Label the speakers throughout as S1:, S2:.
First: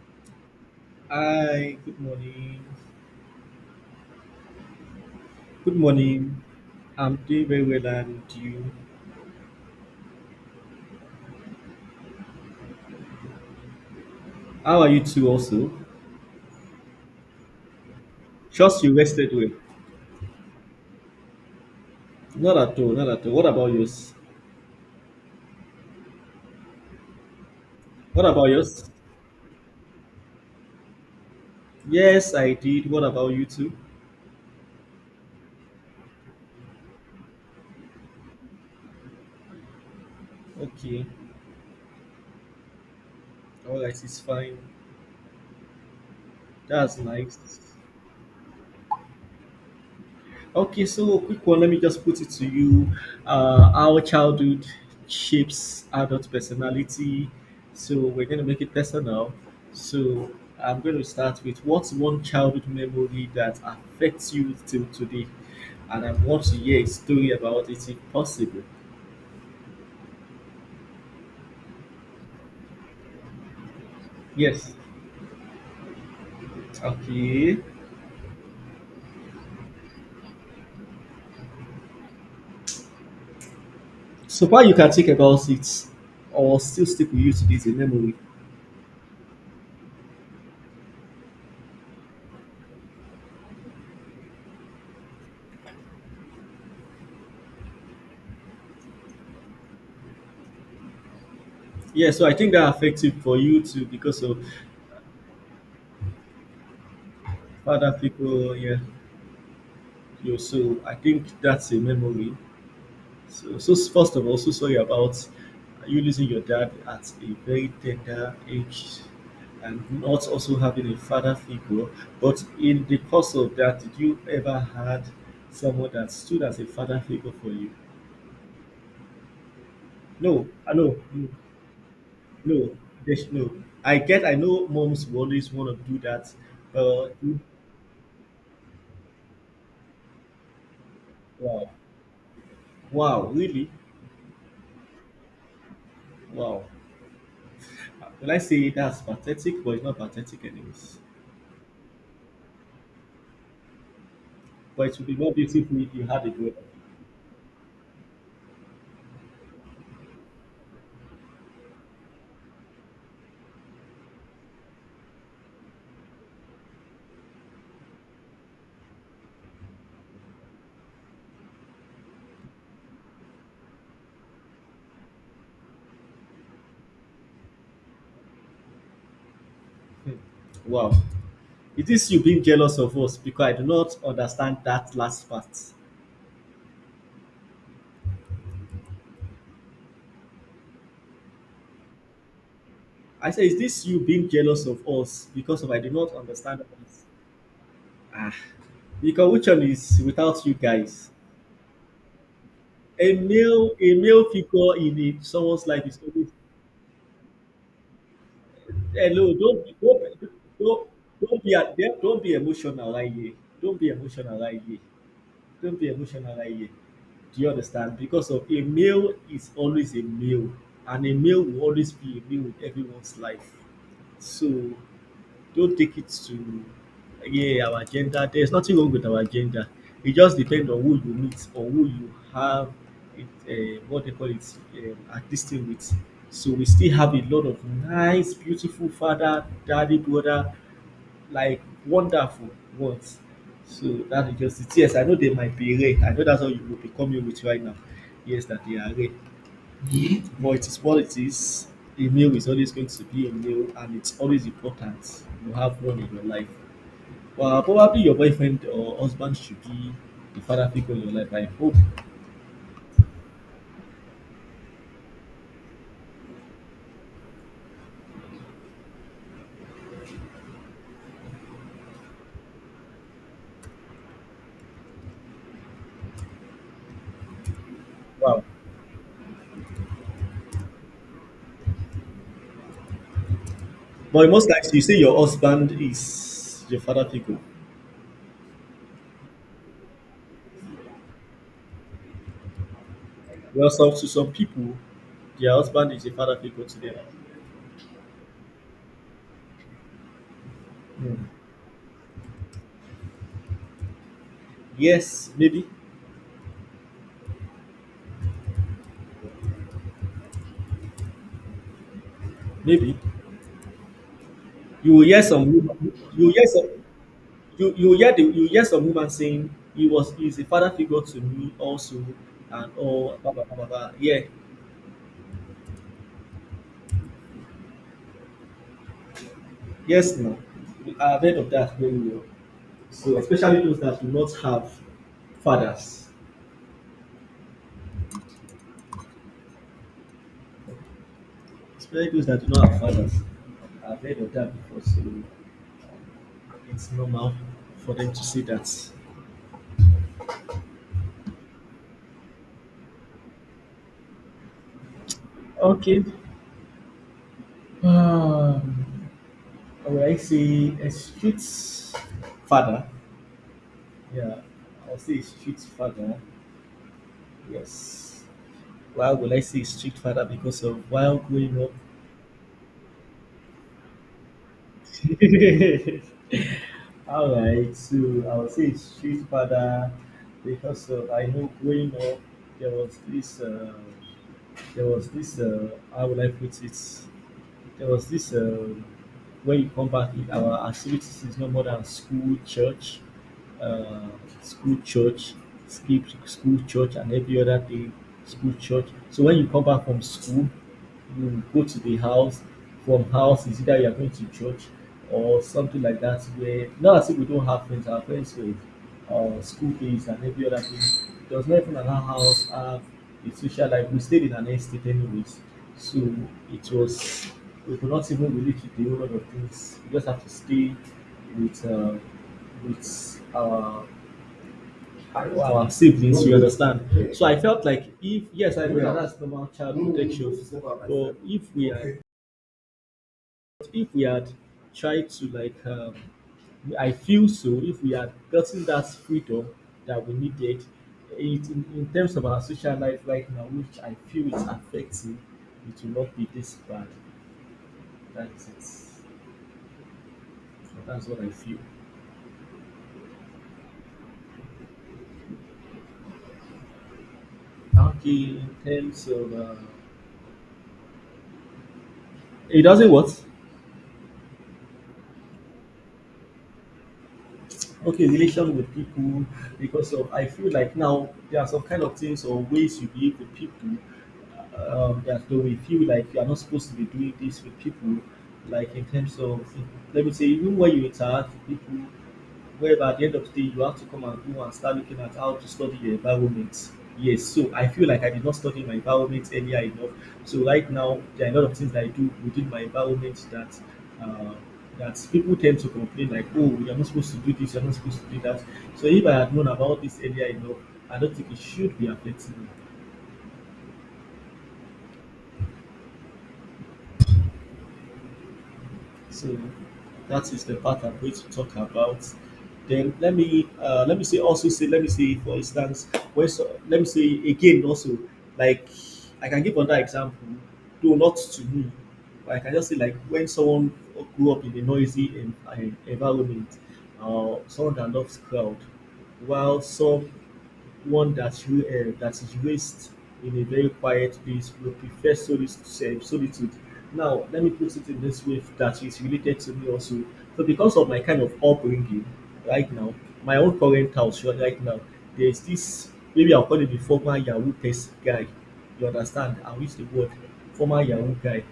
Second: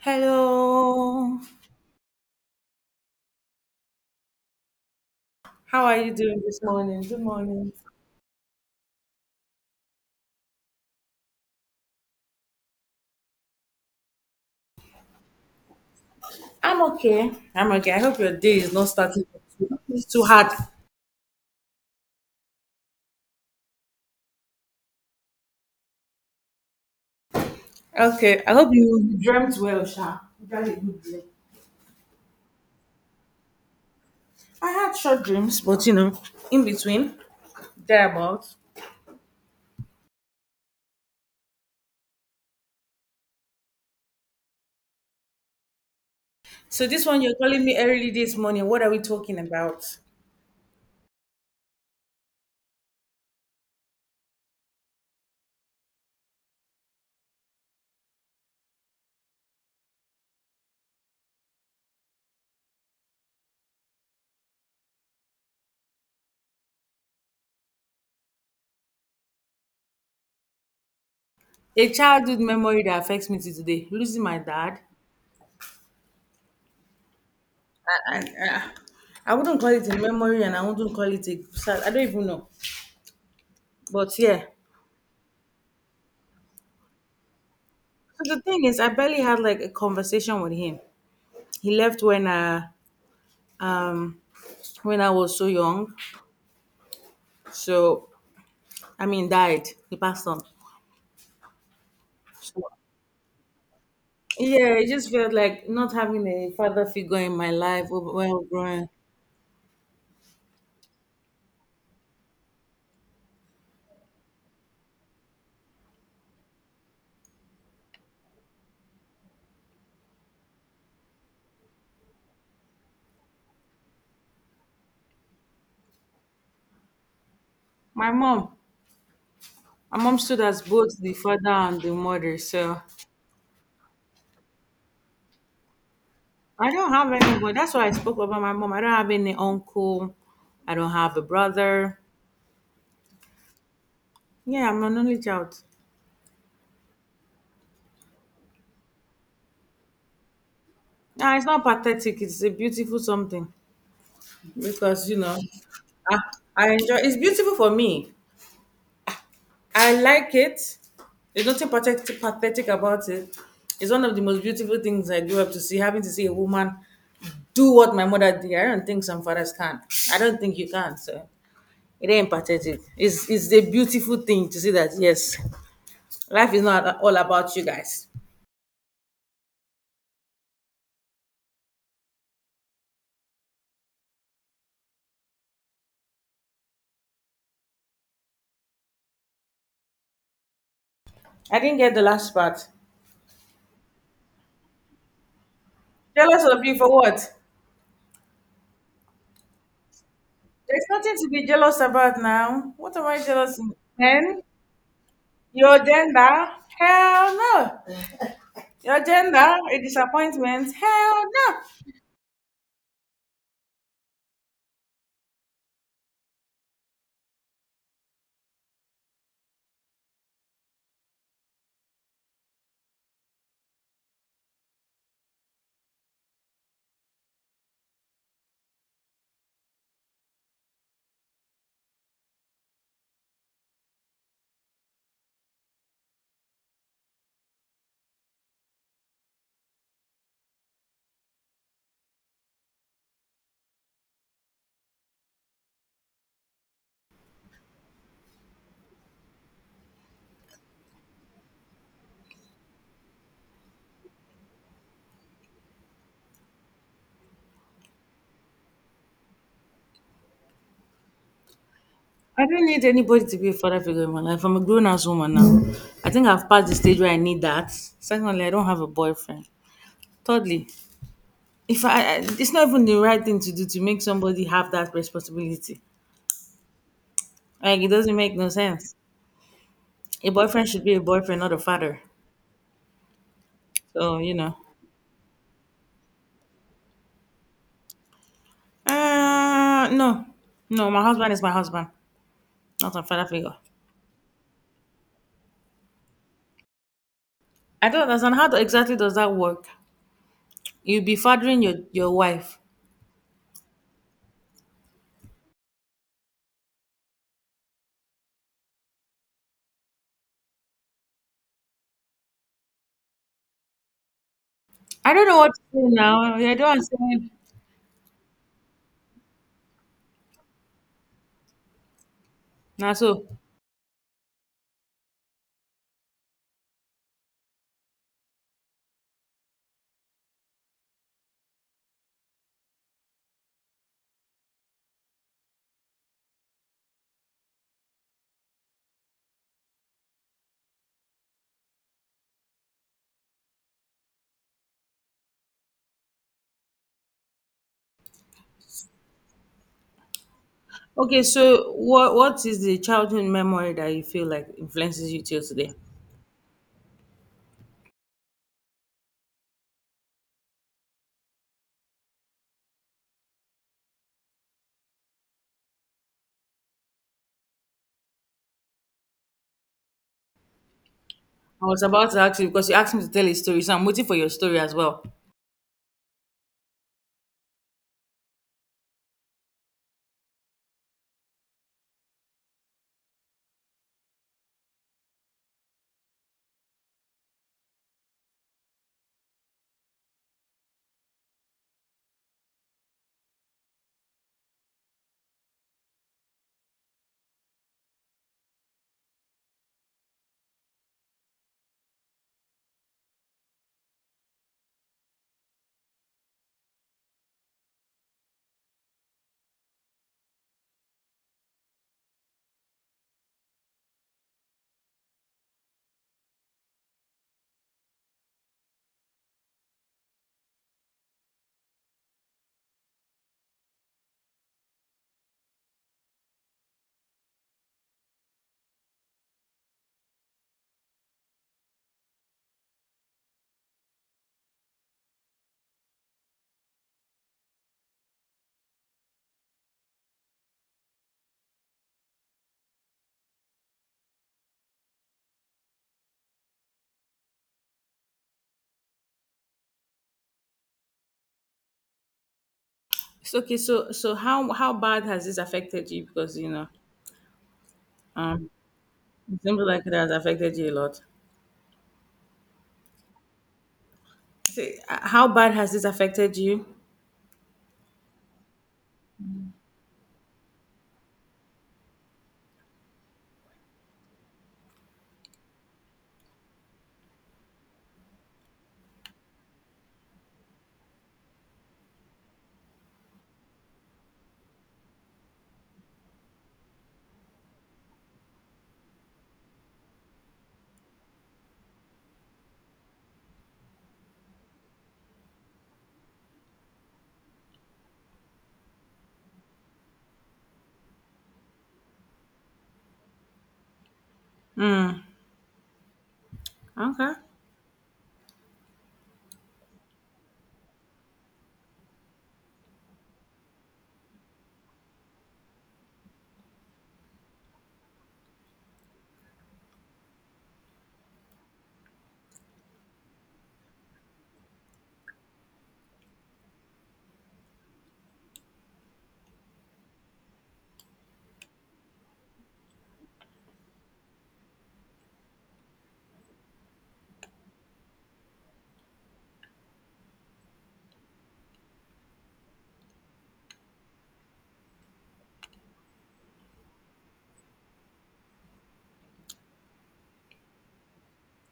S1: Hello.
S2: Hi, good morning. Good
S1: How are you
S2: morning.
S1: doing this morning?
S2: I'm
S1: Good
S2: doing very
S1: morning.
S2: well and you. How are you too also?
S1: I'm okay. I'm okay. I hope your day is
S2: Trust
S1: not
S2: you
S1: starting
S2: rested well.
S1: too, it's too hard.
S2: Not at all, not at all. What about yours? What
S1: Okay.
S2: about
S1: I hope
S2: yours?
S1: you dreamt well, Sha. You had a good dream.
S2: Yes, I did. What about you two?
S1: I had short dreams, but in between, thereabouts.
S2: Okay. Alright, it's fine.
S1: So
S2: That's
S1: this one you're
S2: nice.
S1: calling me early this morning. What are we talking about?
S2: Okay, so a quick one. Let me just put it to you. How childhood shapes adult personality. So we're going to make it personal. So I'm going to start with what's one childhood memory that affects you till today? And I want to hear a story about it if possible.
S1: A childhood memory that affects me to today. Losing my
S2: Yes.
S1: dad.
S2: Okay.
S1: I, I, I I wouldn't call it a memory, and I wouldn't call it a. I don't even know. But yeah.
S2: So far, you can think about it or still stick with you to this memory.
S1: So the thing is, I barely had like a conversation with him. He left um when I was so young. So, I mean, died. He passed on.
S2: Yeah, so I think
S1: So
S2: that affects it for you too because of
S1: yeah, it just felt like not having a father figure in my life
S2: other
S1: while
S2: people. Yeah.
S1: growing.
S2: Yo, so I think that's a memory. So, first of all, so sorry about you losing your dad at a very tender age and not also having a father figure. But in the course of that, did you ever had someone that stood as a father figure for you?
S1: My mom. My mom stood
S2: No,
S1: as
S2: I know,
S1: both the
S2: no,
S1: father and the mother.
S2: no,
S1: So
S2: there's no. I get, I know moms will always want to do that,
S1: I don't have
S2: but
S1: anyone. That's why I spoke about my mom. I don't have any uncle. I don't have a
S2: wow,
S1: brother.
S2: wow, really,
S1: Yeah, I'm an only child.
S2: wow. Will I say that's pathetic? But it's not pathetic, anyways.
S1: Nah, it's not pathetic. It's a beautiful something,
S2: But it would
S1: because
S2: be
S1: you
S2: more
S1: know
S2: beautiful if you
S1: I,
S2: had a girl.
S1: I enjoy. It's beautiful for me. I like it. There's nothing pathetic about it. It's one of the most beautiful things I grew up to see, having to see a woman do what my mother did. I don't think some fathers can. I don't think you can. So it ain't pathetic. It's a beautiful thing to see that, yes, life is not all about you guys.
S2: Wow. Is this you being jealous of us? Because I do not understand that last part.
S1: I didn't get the last part.
S2: I say, is this you being jealous of us? Because of I do not
S1: Jealous
S2: understand
S1: of you for
S2: us.
S1: what?
S2: Ah. Because which one is without you
S1: There's
S2: guys?
S1: nothing to be jealous about. Now what am I jealous of?
S2: A male
S1: Men?
S2: figure in a, someone's
S1: Your
S2: life is always.
S1: gender? Hell no. Your
S2: Hello,
S1: gender?
S2: don't be,
S1: A
S2: don't, be-
S1: disappointment?
S2: don't,
S1: Hell
S2: don't be, a-
S1: no.
S2: don't be emotional right here. Don't be emotional right here. Don't be emotional right here. Do you understand? Because of a male is always a male, and a male will always be a male with everyone's life. So don't take it to yeah our gender. There's nothing wrong with our gender. It just depends on who you meet or who you have it, what they call it, a distance with. So we still have a lot of nice, beautiful father, daddy, brother like wonderful once. So that is just it. Yes, I know they might be rain. I know that's all you will be coming with right now. Yes, that they are rain. But it is what it is. A meal is always going to be a meal and it's always important you have one in your life. Well, probably your boyfriend or husband should be the father figure in your life, I hope.
S1: I don't need anybody to be a father figure in my life. I'm a grown ass woman now. I think I've passed the stage where I need that. Secondly, I don't have a boyfriend. Thirdly, if I, I it's not even the right thing to do to make somebody have that responsibility. Like it doesn't make
S2: Wow.
S1: no sense. A boyfriend should be a boyfriend, not a father. So
S2: But
S1: you
S2: most
S1: know.
S2: likely you say your husband is your father figure.
S1: No, no. My husband is my husband, not a father figure.
S2: Well, some to some people, their husband is a father figure to them.
S1: I don't understand how exactly does that work. You be
S2: Hmm.
S1: fathering your wife.
S2: Yes, maybe. Maybe you will
S1: I
S2: hear
S1: don't know
S2: some
S1: what to say
S2: woman,
S1: now.
S2: you will hear
S1: I
S2: some
S1: don't one
S2: you will hear the you will hear some woman saying he was he is a father figure to me also and
S1: now
S2: all
S1: so.
S2: blah blah blah blah blah. Yeah, yes now. I've heard of that very well. So especially those that do not have fathers. Especially those that do not have fathers. I've heard of that before, so it's normal for them to say that.
S1: Okay, so what is the childhood memory that you feel like influences you till today?
S2: Okay. Um, I would I say a street father. Yeah, I'll say Street father. Yes. Why would I say Street father? Because of while growing
S1: I
S2: up.
S1: was about to ask you because you asked me to tell a story, so I'm waiting for your story as well.
S2: All right, so I'll say Street father, because of I know growing up there was this uh, there was this how would I put it? There was this when you come back, if our activities is no more than uh, school, church, skip school, church, and every other day, school, church. So when you come back from school, you go to the house. From house is either you are going to church or something like that. Where not as if we don't have friends, our friends were school days and every other thing. It was not even allow house have a social life. We stayed in an estate anyways. So it was we could not even really keep the whole lot of things. We just have to stay with uh, with our siblings, you understand? So I felt like if yes, I know that that's normal child protection, but if we had tried to like I feel so if we had gotten that freedom that we needed, it in terms of our social life right now, which I feel is affecting, it will not be this bad. That's it. That's what I feel.
S1: It's okay, so how bad has this affected you? Because
S2: Okay,
S1: um,
S2: in terms of
S1: it seems like it has affected you a lot.
S2: it doesn't what?
S1: See, how bad has this affected you?
S2: Okay, relation with people because of I feel like now there are some kind of things or ways you behave with people, that though we feel like you are not supposed to be doing this with people, like in terms of let me say even when you interact with people, whereby at the end of the day you have to come and go and start looking at how to study your environment. Yes, so I feel like I did not study my environment earlier enough. So right now there are a lot of things that I do within my environment uh, that people tend to complain like, oh, you're not supposed to do this, you're not supposed to do that. So if I had known about this earlier enough, I don't think it should be affecting me.
S1: Mm, okay.
S2: So that is the part I'm going to talk about. Then let me say also say let me say for instance when so, let me say again also like I can give another example, though not to me, but I can just say like when someone grew up in a noisy environment, someone that loves crowd, while some one that you that is raised in a very quiet place will prefer solitude. Now, let me put it in this way that is related to me also. So, because of my kind of upbringing right now, my own current house right now, there's this maybe I'll call it the former Yahoo test guy. You understand? I'll use the word former Yahoo guy.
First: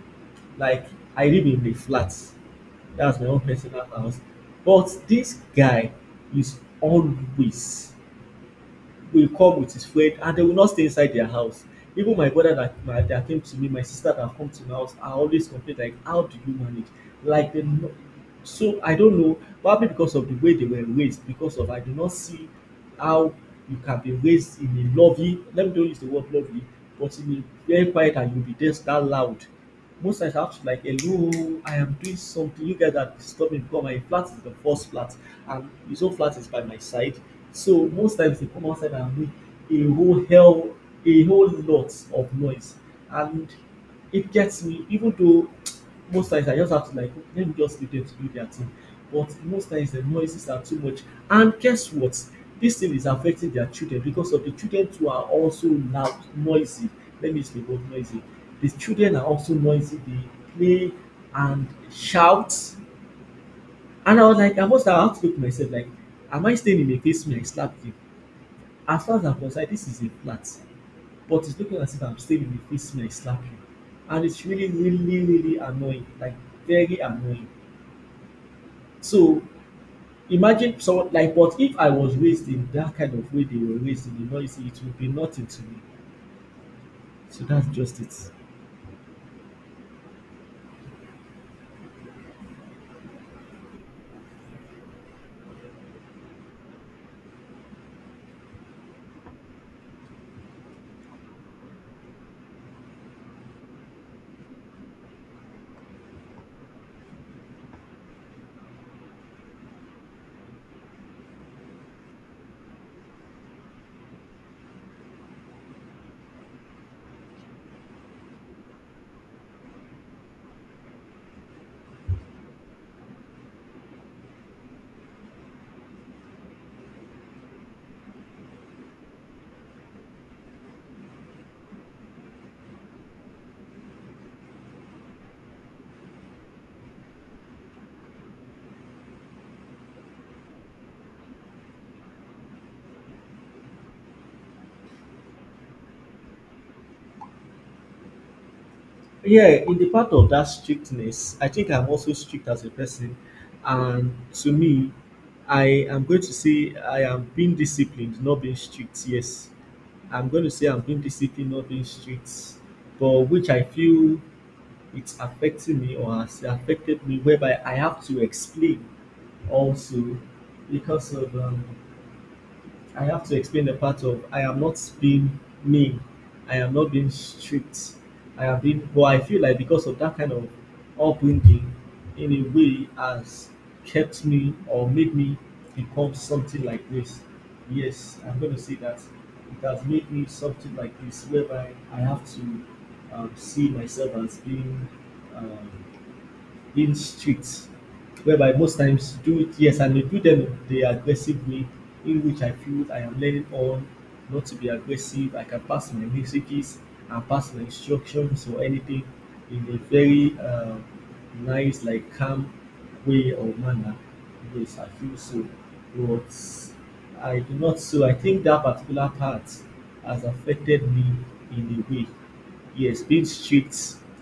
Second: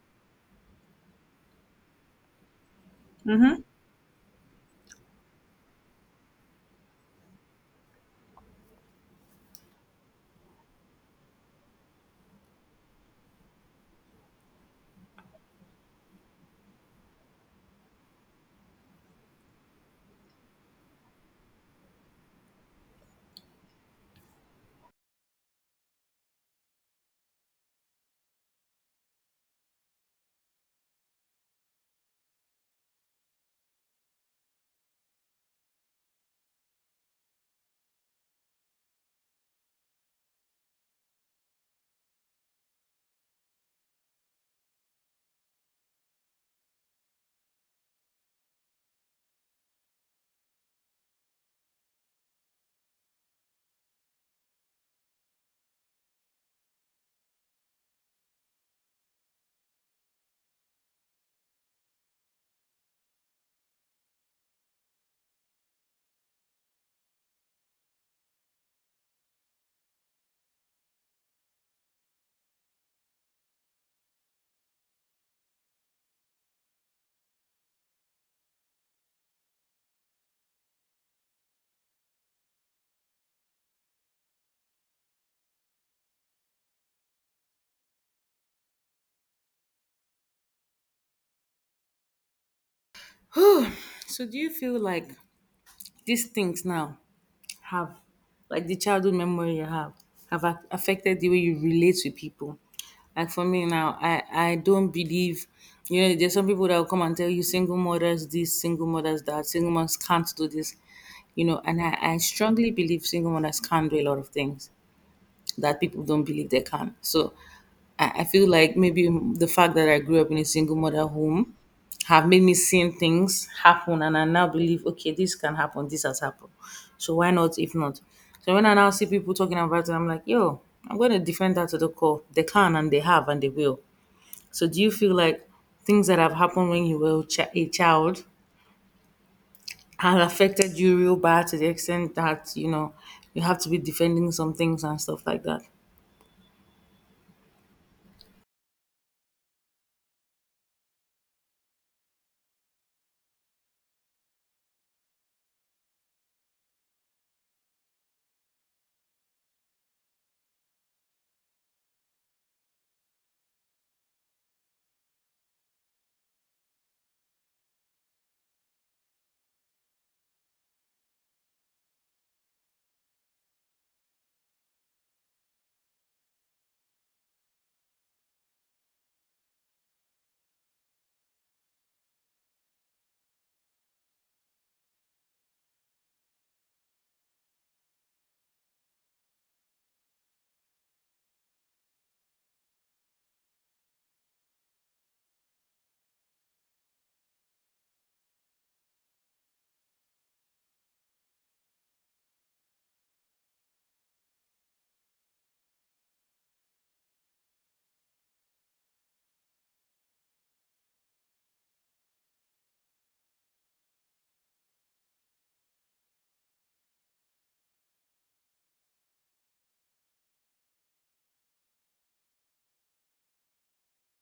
S2: Like, I live in the flats. That's my own personal house. But this guy is always will come with his friend and they will not stay inside their house. Even my brother that, my, that came to me, my sister that come to my house, I always complain like, how do you manage? Like, they, no- so I don't know, probably because of the way they were raised, because of I do not see how you can be raised in a lovely. Let me don't use the word lovely. But in a very quiet and you'll be just that loud. Most times I have to like, hello, I am doing something, you guys are disturbing because my flat is the first flat and his own flat is by my side. So most times they come outside and make a whole hell, a whole lot of noise. And it gets me, even though most times I just have to like let me just leave them to do their thing. But most times the noises are too much. And guess what? This thing is affecting their children because of the children too are also loud, noisy. Let me use the word noisy. The children are also noisy. They play and shout. And I was like, I must have had to look myself like, am I staying in a basement I slapped you? As far as I'm concerned, this is a flat. But it's looking as if I'm staying in a basement I slapped you. And it's really, really, really annoying. Like very annoying. So imagine someone like, but if I was raised in that kind of way they were raised in the noise, it would be nothing to me. So that's just it.
S1: Mm-hmm. So do you feel like these things now have, like, the childhood memory you have affected the way you relate to people? Like for me now, I don't believe, you know, there's some people that will come and tell you single mothers this, single mothers that, single mothers can't do this. You know, and I strongly believe single mothers can do a lot of things that people don't believe they can. So I feel like maybe the fact that I grew up in a single mother home have made me seeing things happen, and I now believe, okay, this can happen, this has happened. So why not if not? So when I now see people talking about it, I'm like, yo, I'm gonna defend that to the core. They can, and they have, and they will. So do you feel like things that have happened when you were a child have affected you real bad to the extent that, you know, you have to be defending some things and stuff like that?
S2: Yeah, in the part of that strictness, I think I'm also strict as a person, and to me, I am going to say I am being disciplined, not being strict. Yes, I'm going to say I'm being disciplined, not being strict, but which I feel it's affecting me or has affected me, whereby I have to explain also because of I have to explain the part of I am not being mean, I am not being strict, I am being. But I feel like because of that kind of upbringing, in a way, has kept me or made me become something like this. Yes, I'm going to say that it has made me something like this, whereby I have to see myself as being. Um, in streets whereby most times do it yes and they do them the aggressive way in which I feel I am learning on not to be aggressive. I can pass my messages and pass my instructions or anything in a very nice, like calm way or manner. Yes, I feel so. But I do not so I think that particular part has affected me in a way. Yes, being strict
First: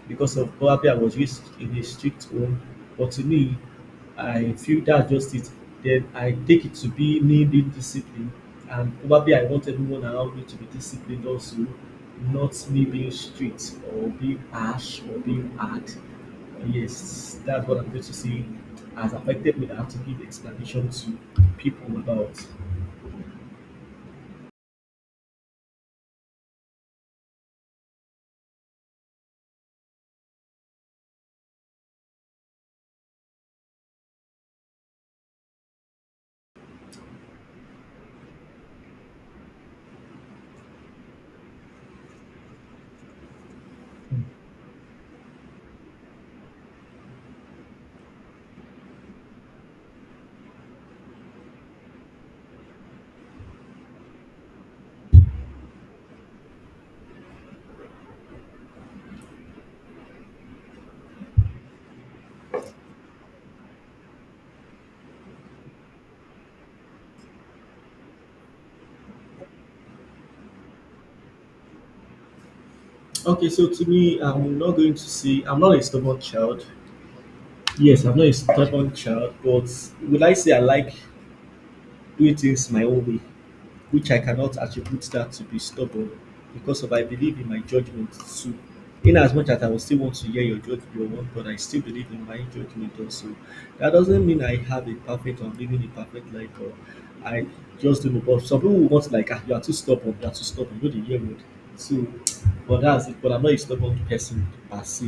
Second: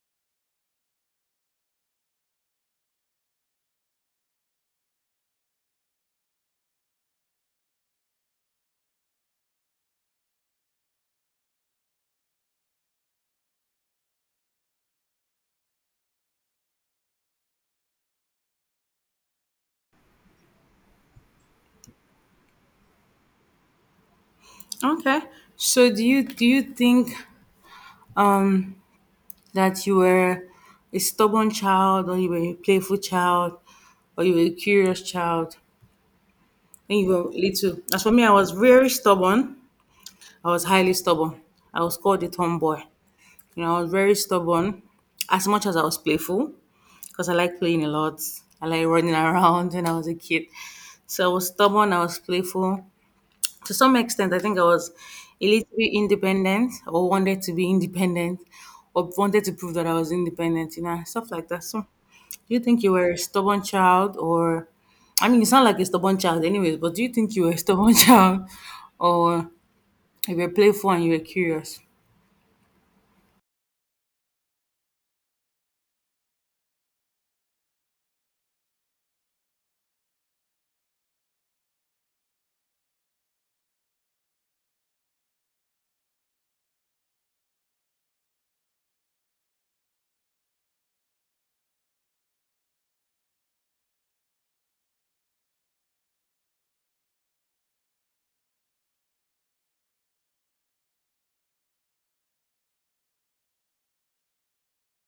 S2: because of probably I was raised in a strict home, but to me, I feel that's just it. Then I take it to be me being disciplined, and probably I want everyone around me to be disciplined also, not me being strict or being harsh or being hard. Yes, that's what I'm going to say has affected me, that I have to give explanation to people about.
S1: Okay. So do you think um that you were a stubborn child, or you were a playful child, or you were a curious child when you were little? As for me, I was very stubborn. I was highly stubborn. I was called a tomboy. You know, I was very stubborn as much as I was playful, because I like playing a lot. I like running around when I was a kid. So I was stubborn, I was playful. To some extent, I think I was a little bit independent, or wanted to be independent, or wanted to prove that I was independent, you know, stuff like that. So, do you think you were a stubborn child, or, I mean, you sound like a stubborn child, anyways, but do you think you were a stubborn child, or you were playful and you were curious?
S2: Okay, so to me, I'm not going to say I'm not a stubborn child. Yes, I'm not a stubborn child, but would I say I like doing things my own way, which I cannot attribute that to be stubborn because of I believe in my judgment too. In as much as I will still want to hear your judgment, your word, but I still believe in my judgment also. That doesn't mean I have a perfect or living a perfect life or I just don't know. But some people will want like ah, you are too stubborn, you are too stubborn, you know the year word. So but that's it. But I'm not a stubborn person per se.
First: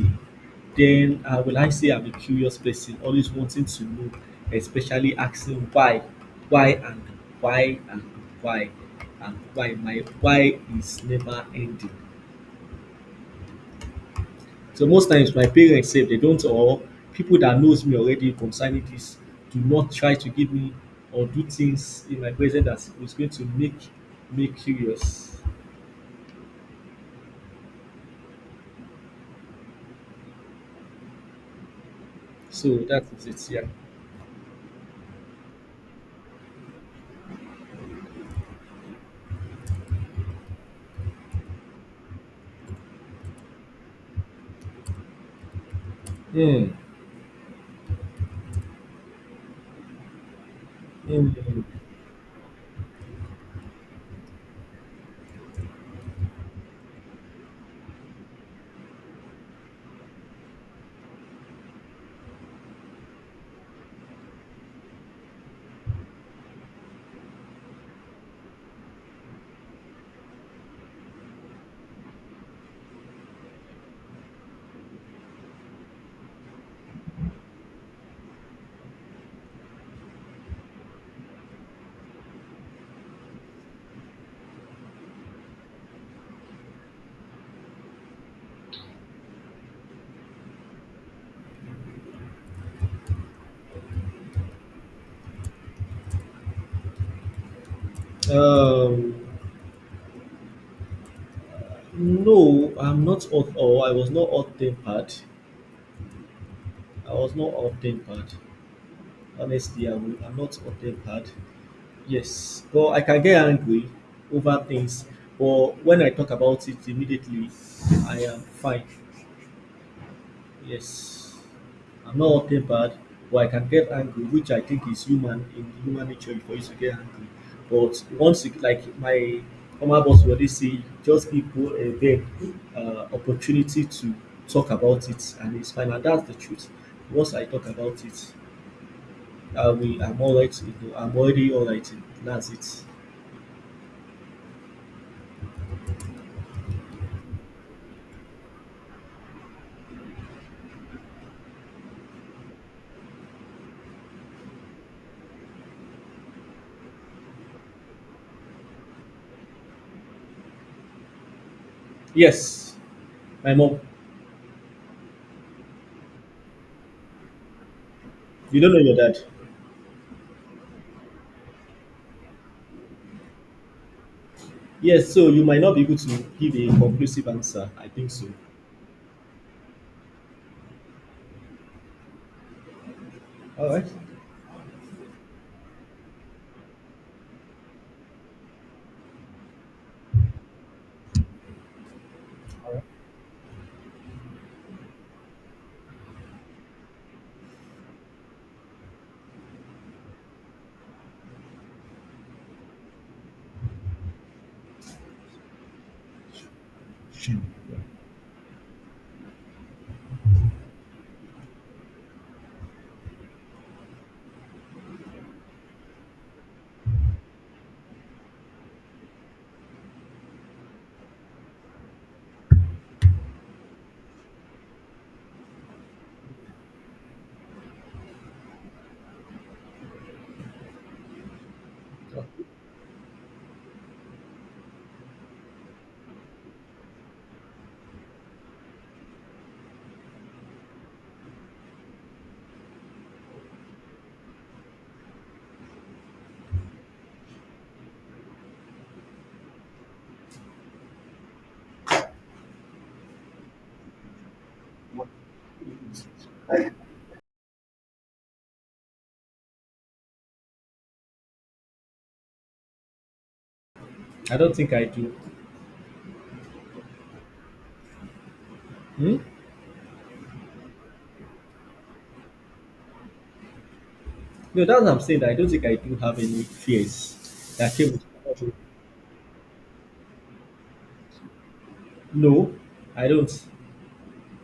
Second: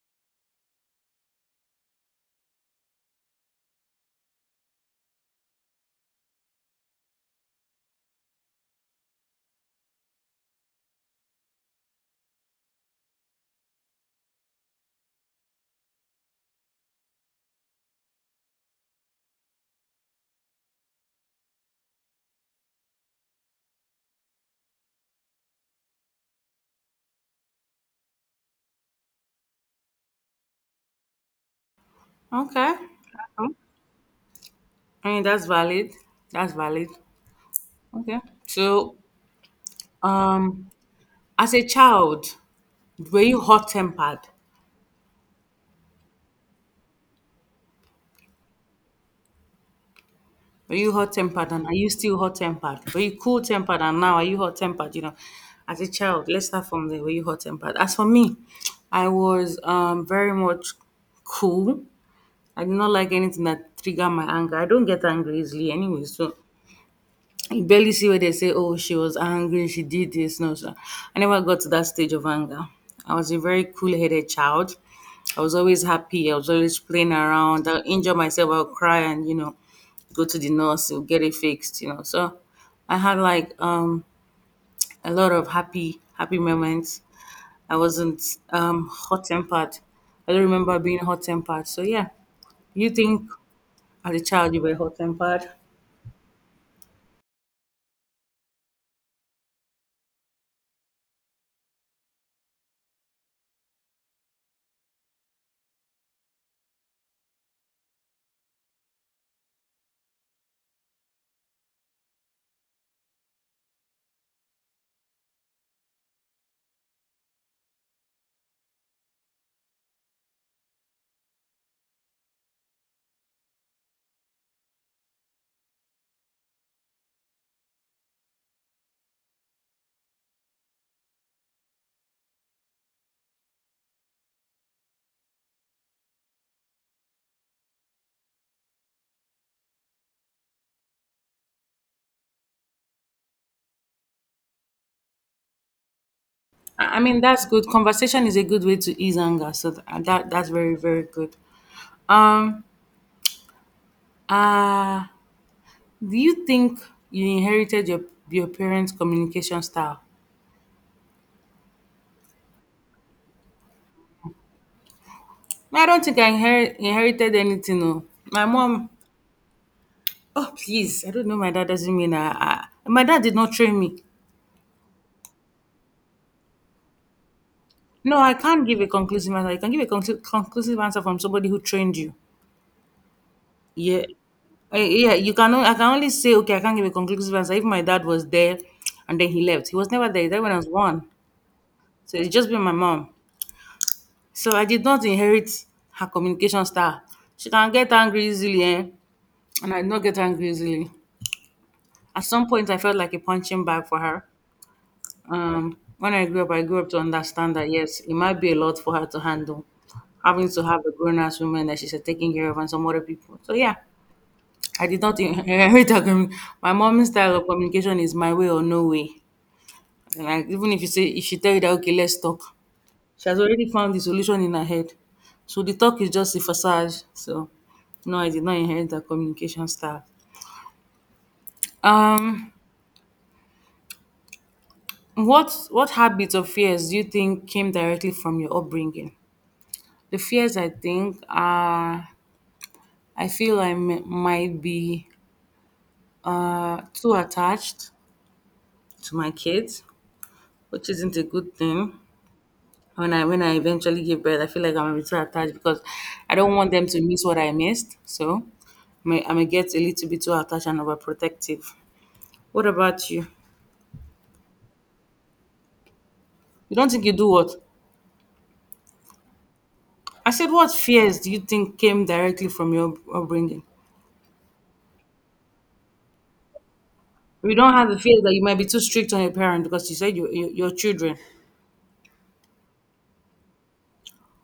S2: Then will I say I'm a curious person, always wanting to know, especially asking why and why and why and why my why is never ending. So most times my parents say they don't or people that knows me already concerning this do not try to give me or do things in my present that is going to make me curious.
S1: Okay.
S2: So
S1: Okay.
S2: that is it, yeah.
S1: I mean, that's valid. That's valid. Okay. So, um, as a child, were you hot tempered?
S2: Hmm.
S1: Were you hot
S2: Hmm.
S1: tempered, and are you still hot tempered? Were you cool tempered, and now are you hot tempered? You know, as a child, let's start from there. Were you hot tempered? As for me, I was very much cool. I did not like anything that triggered my anger. I don't get angry easily anyway, so you barely see where they say, "Oh, she was angry. She did this." No, sir. I never got to that stage of anger. I was a very cool-headed child. I was always happy. I was always playing around. I'll injure myself. I'll cry, and go to the nurse. We'll get it fixed. So I had like a lot of happy, happy moments. I wasn't hot-tempered. I don't remember being hot-tempered. So yeah, you think as a child you were hot-tempered?
S2: Um, No, I'm not hot or I was not hot tempered. I was not hot tempered. Honestly, I will, I'm not hot tempered. Yes, but I can get angry over things. But when I talk about it immediately, I am fine. Yes. I'm not wanting bad, but I can get angry, which I think is human in human nature for you to get angry. But once you like my former boss will always say, just give people a them opportunity to talk about it, and it's fine. And that's the truth. Once I talk about it, I will, I'm all right. You know, I'm already all right. That's it.
S1: I mean, that's good. Conversation is a good way to ease anger. So that's very very good. Um, uh, do you think you inherited your parents' communication style?
S2: Yes, my mom.
S1: No, I don't think I inherited anything. No, my
S2: You don't know
S1: mom.
S2: your dad.
S1: Oh please, I don't know. My dad doesn't mean I. My dad did not train me.
S2: Yes, so you might not be able to give a conclusive answer. I think
S1: No,
S2: so.
S1: I can't give a conclusive answer. You can give a conclusive answer from somebody who trained you.
S2: All right.
S1: Yeah. I can only say, okay, I can't give a conclusive answer. If my dad was there and then he left, he was never there. He died when I was one. So it's just been my mom. So I did not inherit her communication style. She can get angry easily, eh? And I did not get angry easily. At some point, I felt like a punching bag for her. When I grew up to
S2: Sure.
S1: understand that, yes, it might be a lot for her to handle. Having to have a grown ass woman that she's taking care of and some other people. So yeah, I did not inherit her my mom's style of communication is my way or no way. And even if you say, if she tell you that, okay, let's talk, she has already found the solution in her head. So the talk is just a facade. So no, I did not inherit her communication style. Um, what habits or fears do you think came directly from your upbringing? The fears I think are, I feel I might be too attached to my kids, which isn't a good thing. When I when I eventually give birth, I feel like I'm a bit too attached because I don't want them to miss what I missed. So I may get a little bit too attached and overprotective. What about you?
S2: I don't think I do.
S1: You don't think you do what?
S2: Hmm?
S1: I said, what fears do you think came directly from your upbringing?
S2: No, that's what I'm saying, that I don't think I do have any fears
S1: You
S2: that
S1: don't have
S2: came
S1: the
S2: with.
S1: fear that you might be too strict on your parent, because you said you, your children.
S2: No, I don't.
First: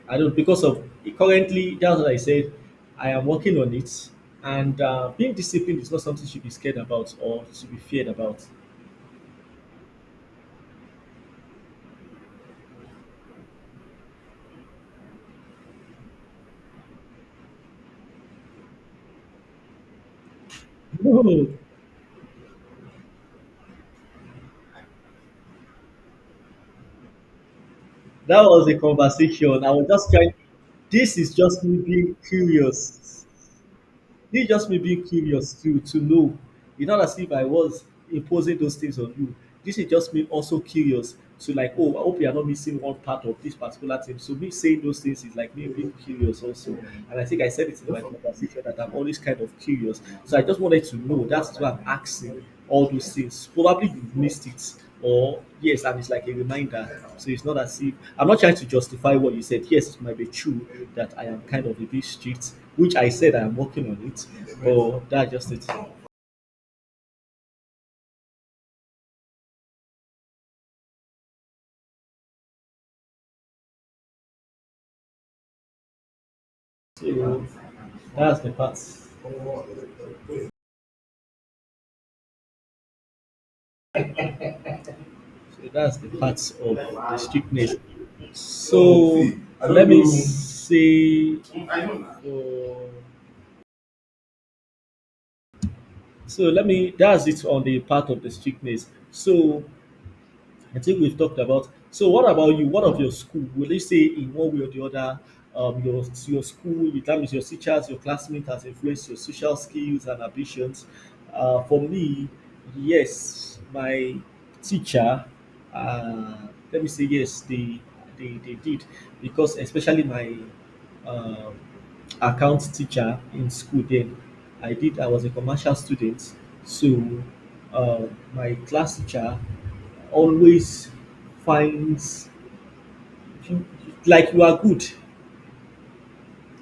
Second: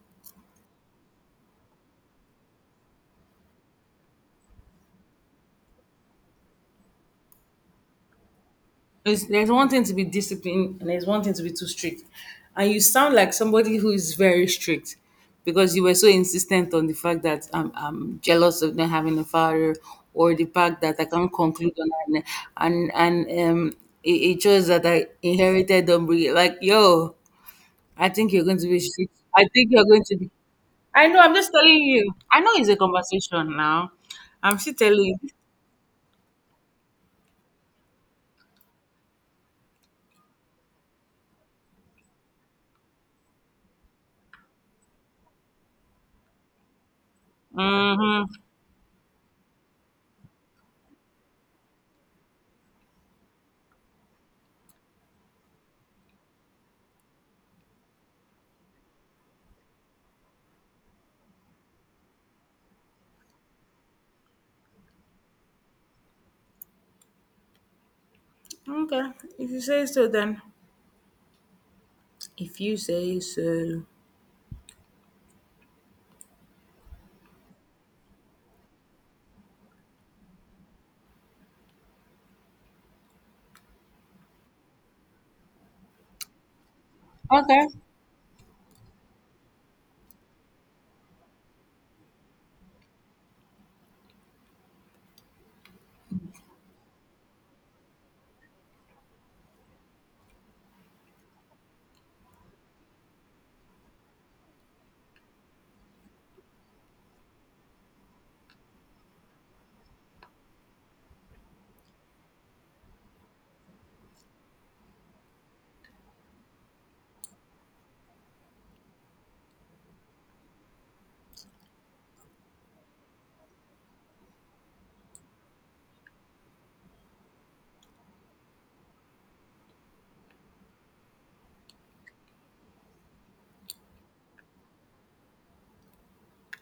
S2: I don't because of currently. That's what I said. I am working on it, and being disciplined is not something you should be scared about or should be feared about.
S1: There's one thing to be disciplined and there's one thing to be too strict. And you sound like somebody who is very strict, because you were so insistent on the fact that I'm jealous of not having a father, or the fact that I
S2: No,
S1: can't conclude on that. And it shows that I inherited dumb. Like, yo, I think
S2: that
S1: you're going
S2: was
S1: to
S2: a
S1: be strict. I
S2: conversation.
S1: think
S2: I
S1: you're
S2: was
S1: going
S2: just
S1: to be.
S2: trying.
S1: I
S2: This
S1: know. I'm
S2: is
S1: just
S2: just me
S1: telling you.
S2: being
S1: I know it's a
S2: curious.
S1: conversation now.
S2: This
S1: I'm
S2: just
S1: still
S2: me being
S1: telling you.
S2: curious to know. It's not as if I was imposing those things on you. This is just me also curious to like, oh, I hope you are not missing one part of this particular thing. So me saying those things is like me being curious also. And I think I said it in my
S1: Hmm.
S2: conversation that I'm always kind of curious. So I just wanted to know. That's why I'm asking all those things. Probably you missed it or yes, and it's like a reminder. So it's not as if I'm not trying to justify what you said. Yes, it might be true that I am kind of a bit strict, which I said I am working on it, but that's just it.
S1: Okay. If you say so, then. If you say so.
S2: So that's the part. So that's the part of the
S1: Okay.
S2: strictness. So let me say uh, so let me that's it on the part of the strictness. So I think we've talked about. So, what about you? What of your school? Will they say in one way or the other, your school, your time is your teachers, your classmates has influenced your social skills and ambitions? For me, yes, my teacher. Uh, let me say yes, they did because especially my um account teacher in school then. I did. I was a commercial student, so uh, my class teacher always finds you like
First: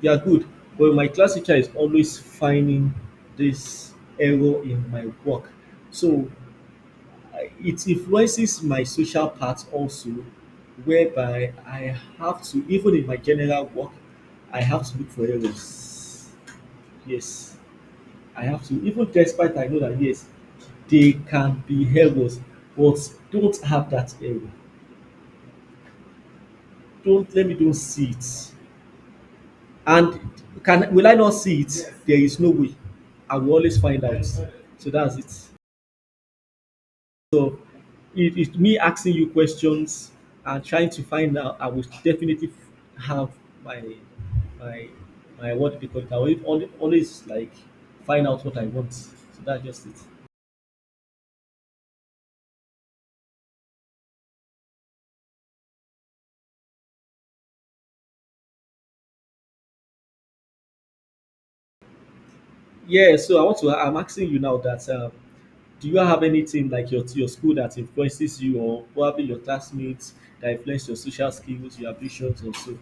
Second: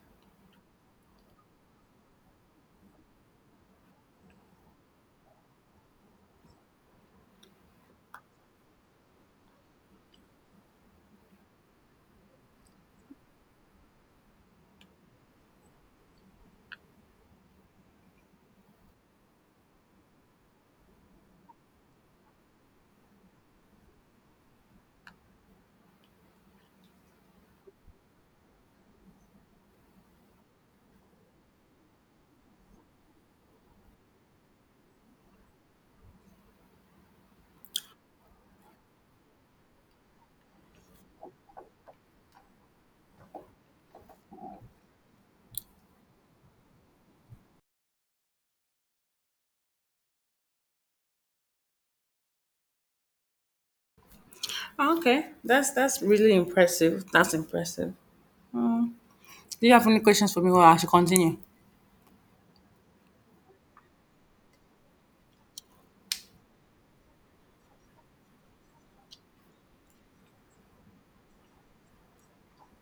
S2: you are good, but my class teacher is always finding this error in my work. So it influences my social part also, whereby I have to even in my general work, I have to look for errors. Yes, I have to. Even despite I know that yes, they can be errors, but don't have that error. Don't let me don't see it. And can will I not see it? Yes. There is no way. I will always find out. So that's it. So it's me asking you questions and trying to find out. I will definitely have my my my what because I will always like find out what I want. So that's just it.
S1: Okay. That's really impressive. That's impressive. Um, do you have any questions for me, or I should continue?
S2: Yeah. So I want to. I'm asking you now that. Do you have anything like your school that influences you, or probably your classmates that influence your social skills, your ambitions, or so?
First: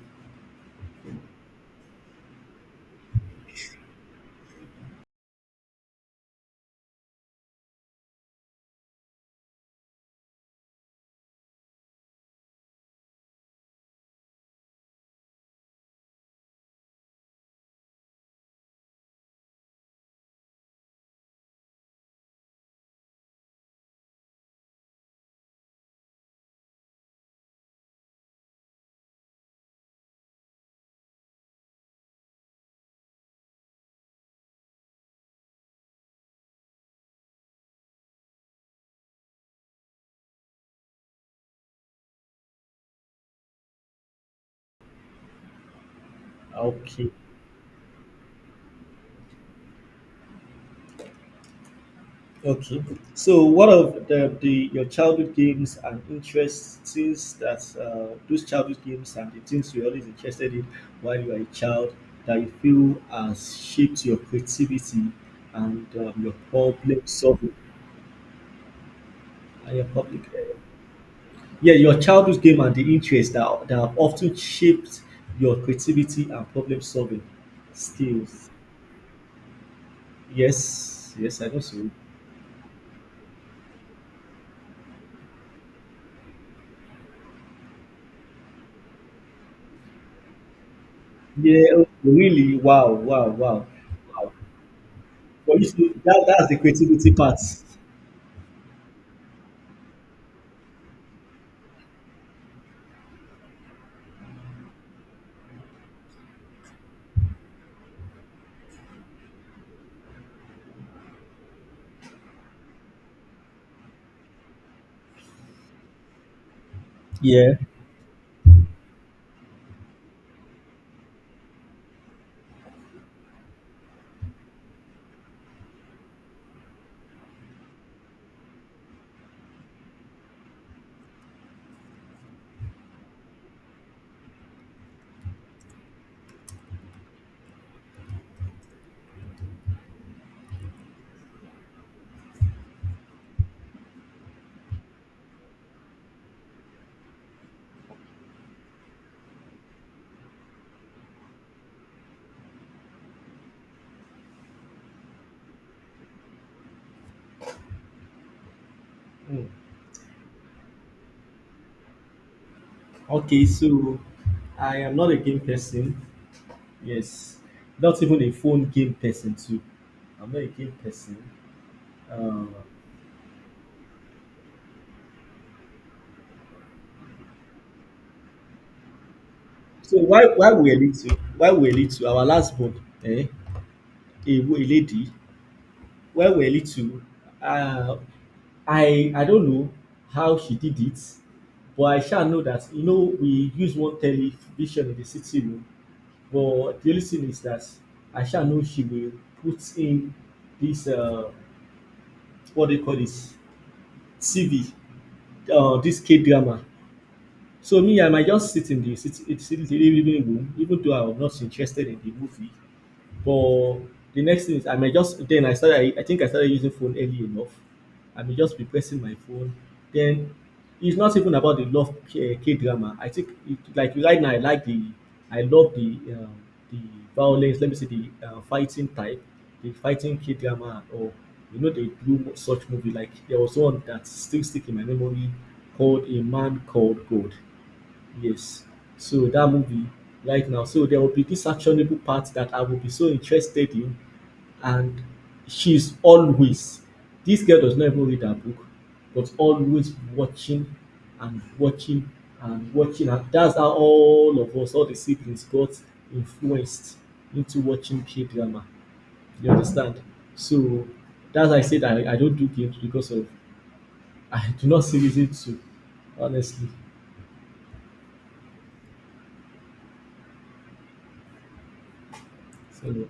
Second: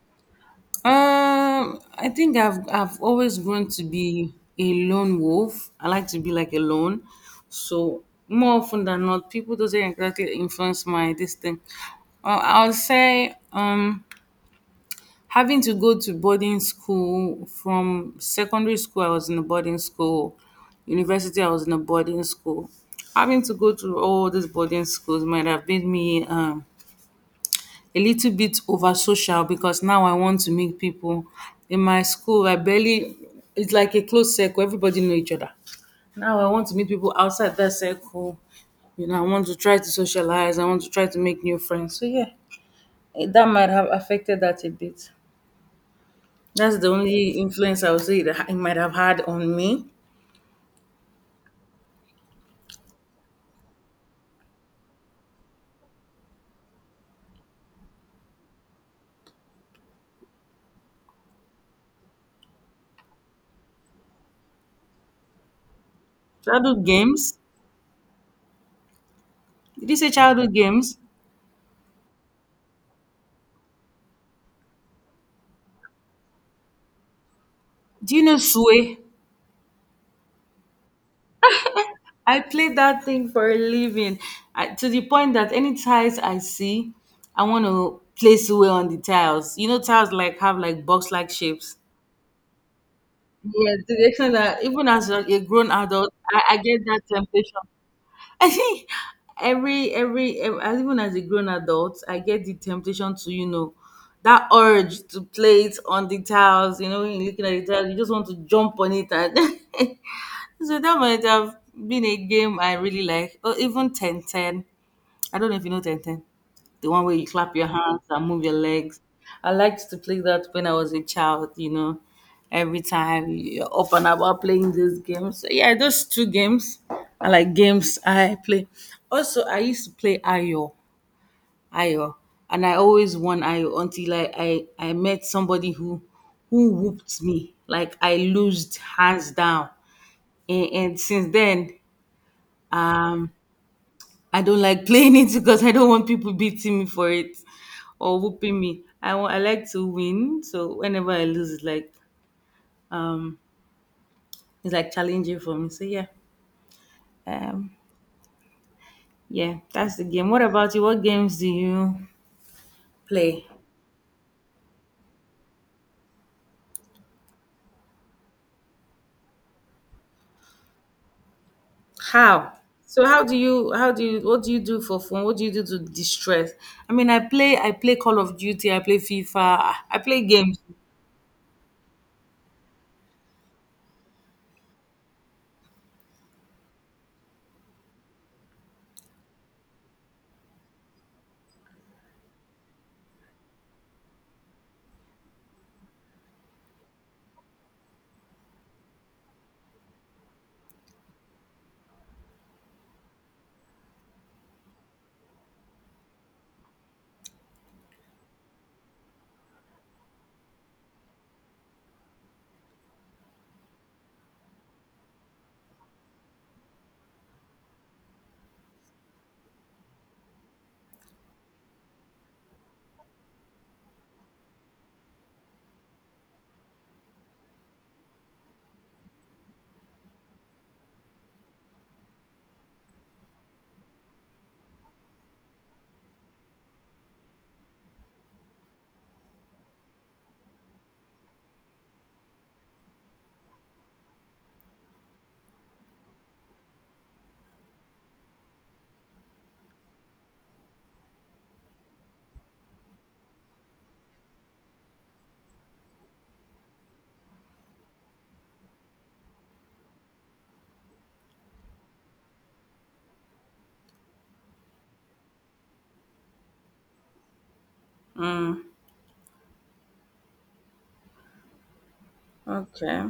S1: I think I've always grown to be a lone wolf. I like to be like alone. So more often than not, people doesn't exactly influence my this thing. I'll say having to go to boarding school from secondary school, I was in a boarding school. University, I was in a boarding school. Having to go to all these boarding schools might have made me a little bit over social because now I want to meet people. In my school, I barely, it's like a closed circle, everybody know each other. Now I want to meet people outside that circle. You know, I want to try to socialize, I want to try to make new friends. So, yeah, that might have affected that a bit. That's the
S2: Okay.
S1: only influence I would say that it might have had on me.
S2: Okay. So, what of the your childhood games and interests things that those childhood games and the things you always interested in while you were a child that you feel has shaped your creativity and your
S1: Childhood
S2: problem
S1: games?
S2: solving and your
S1: Did you say
S2: public?
S1: childhood games?
S2: Yeah, your childhood game and the interests that that have often shaped your creativity and problem solving
S1: Do you know
S2: skills.
S1: Sway?
S2: Yes, yes, I know so.
S1: I played that thing for a living. I, to the point that any tiles I see, I want to place Sway on the tiles. You know, tiles like have like box like
S2: Yeah.
S1: shapes.
S2: Okay, really. Wow. Wow. Wow.
S1: Yeah, to the
S2: Wow.
S1: extent that even as a
S2: But you
S1: grown
S2: see,
S1: adult,
S2: that,
S1: I,
S2: that's the
S1: I get that
S2: creativity part.
S1: temptation. I think every ev- as even as a grown adult, I get the temptation to you know that urge to play it on the tiles. You know, when you're looking at the tiles, you just want to jump on it. And so that might have been a game I really like, or even ten ten. I don't know if you know Ten Ten. The one where you
S2: Yeah.
S1: clap your hands and move your legs. I liked to play that when I was a child, you know. Every time you're up and about playing these games. So yeah, those two games are like games I play. Also, I used to play Ayo. Ayo. And I always won Ayo until I met somebody who whooped me. Like I lost hands down. And since then, um I don't like playing it because I don't want people beating me for it or whooping me. I want, I like to win, so whenever I lose, um, it's like challenging for me. So um,
S2: Mm.
S1: yeah, that's the game. What about you? What games do you
S2: Okay,
S1: play?
S2: so I am not a game person. Yes, not even a phone game person too. I'm not a game person. Uh,
S1: How? So how do you what do you do for fun? What do you do to distress? I mean, I play Call of Duty, I play FIFA,
S2: so
S1: I play
S2: why
S1: games.
S2: we were to why we were to our last board? Eh, a, a lady, why we were to? uh, I don't know how she did it, but I shall know that you know we use one television in the city room. But the only thing is that I shall know she will put in this what they call this TV, this K drama. So me, I might just sit in the sit in the living room, even though I was not interested in the movie. But the next thing is I might just then I started I think I started using phone early enough. I may just be pressing my phone. Then it's not even about the love K drama. I think it, like right now I like the I love the violence. Let me say the fighting type, the fighting K drama or you know they do such movie like there was one that still stick in my memory called A Man Called Gold. Yes. So that movie right now, so there will be this actionable part that I will be so interested in, and she's always this girl does not even read her book, but always watching and watching and watching. And that's how all of us, all the siblings, got influenced into watching K drama. You understand? So that's why I said I don't do games because of I do not see reason to, honestly. So
S1: Okay,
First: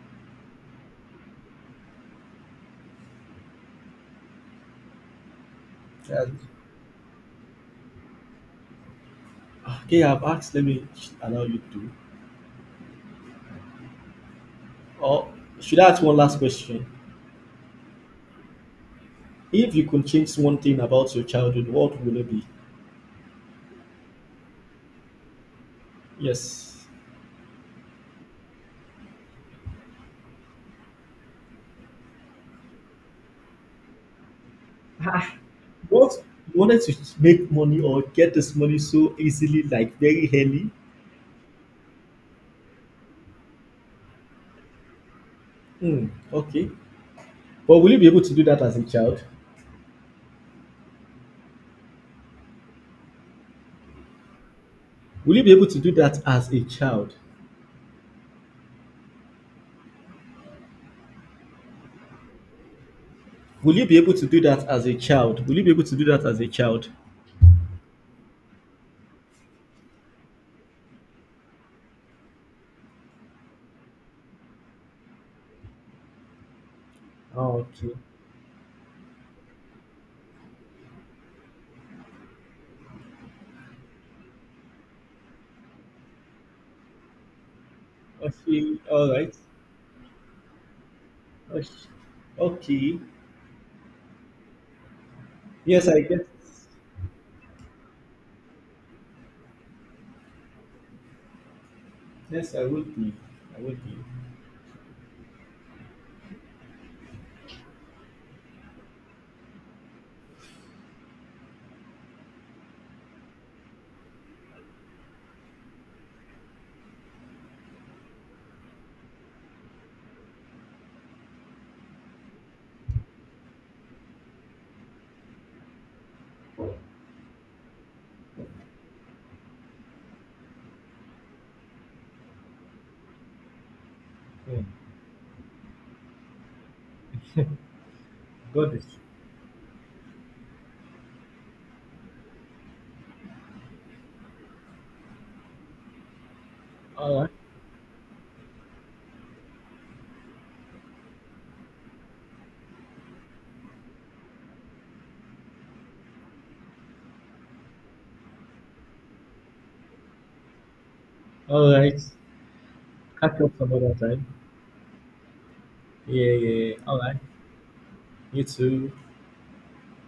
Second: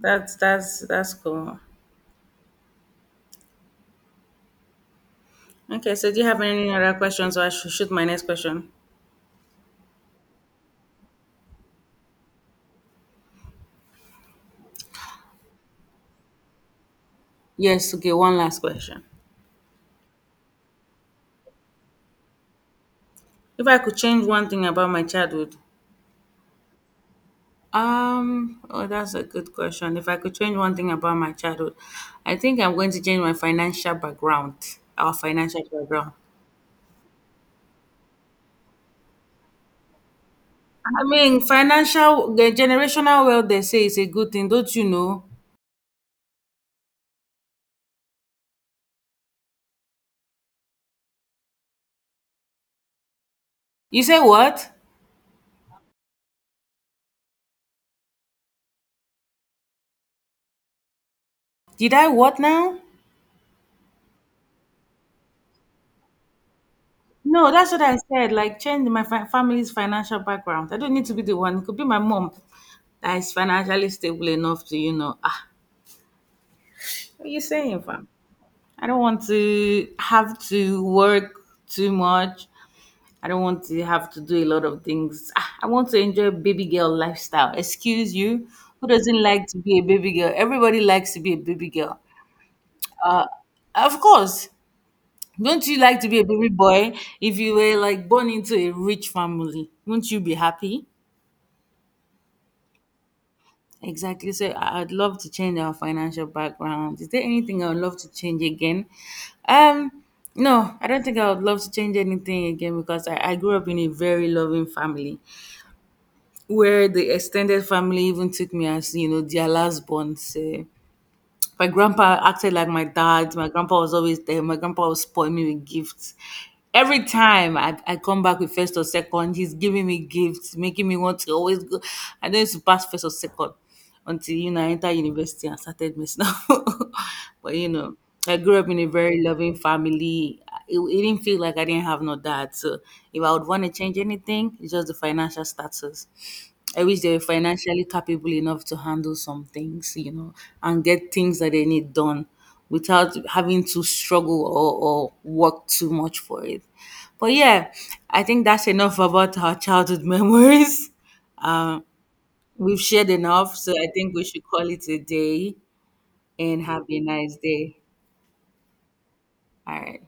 S1: that's that's cool. Okay, so do you
S2: that's.
S1: have any other questions, or I should shoot my next question?
S2: Okay, I've asked. Let me allow you to. Or should I ask one last question?
S1: Yes, okay, one last question.
S2: If you could change one thing about your childhood, what would it be?
S1: If I could change one thing about my childhood,
S2: Yes.
S1: oh, that's a good question. If I could change one thing about my childhood, I think I'm going to change my financial background. Our financial
S2: What,
S1: background.
S2: you wanted to make money or get this money so easily, like very early?
S1: I mean, financial the generational wealth. They say is a good thing, don't you know?
S2: Hmm. Okay. But will you be able to do that as a child?
S1: You say what?
S2: Will you be able to do that as a child?
S1: Did I what now?
S2: Will you be able to do that as a child? Will you be able to do that as a child?
S1: No, that's what I said. Like, family's financial background. I don't need to be the one. It could be my mom that is financially stable enough to, you know, ah, what are you
S2: Oh,
S1: saying,
S2: okay.
S1: fam? I don't want to have to work too much. I don't want to have to do a lot of things. Ah, I want to enjoy baby girl lifestyle. Excuse you.
S2: Okay.
S1: Who
S2: All
S1: doesn't
S2: right.
S1: like to be a baby girl? Everybody likes to be a baby
S2: Okay.
S1: girl.
S2: Okay.
S1: Of course. Don't you
S2: Yes, I
S1: like to be
S2: guess.
S1: a baby boy? If you were like born into a rich family, wouldn't you be happy?
S2: Yes, I would be. I would be.
S1: Exactly. So I'd love to change our financial background. Is there anything I would love to change again? Um, no, I don't think I would love to change anything again because I grew up in a very loving family where the extended family even took me as, you know, their last born. So my grandpa acted like my dad. My grandpa was always there. My grandpa was spoiling me with gifts. Every time I come back with first or second, he's giving me gifts, making me want to always go. I don't used to pass first or second until you
S2: Hmm.
S1: know I entered university and started messing up. But you know, I grew up
S2: Got
S1: in
S2: it.
S1: a very loving family. It didn't feel like I didn't have no dad. So if I would want to change anything, it's just the financial status. I wish they
S2: All
S1: were
S2: right.
S1: financially capable enough to handle some things, you know, and get things that they need done without having to struggle or work too much for it. But yeah, I think that's enough about our childhood memories.
S2: All
S1: Uh,
S2: right.
S1: we've shared
S2: Catch up
S1: enough,
S2: some
S1: so I
S2: other
S1: think we
S2: time.
S1: should call it a day
S2: Yeah,
S1: and
S2: yeah.
S1: have
S2: All
S1: a
S2: right.
S1: nice day.
S2: You too.
S1: All right.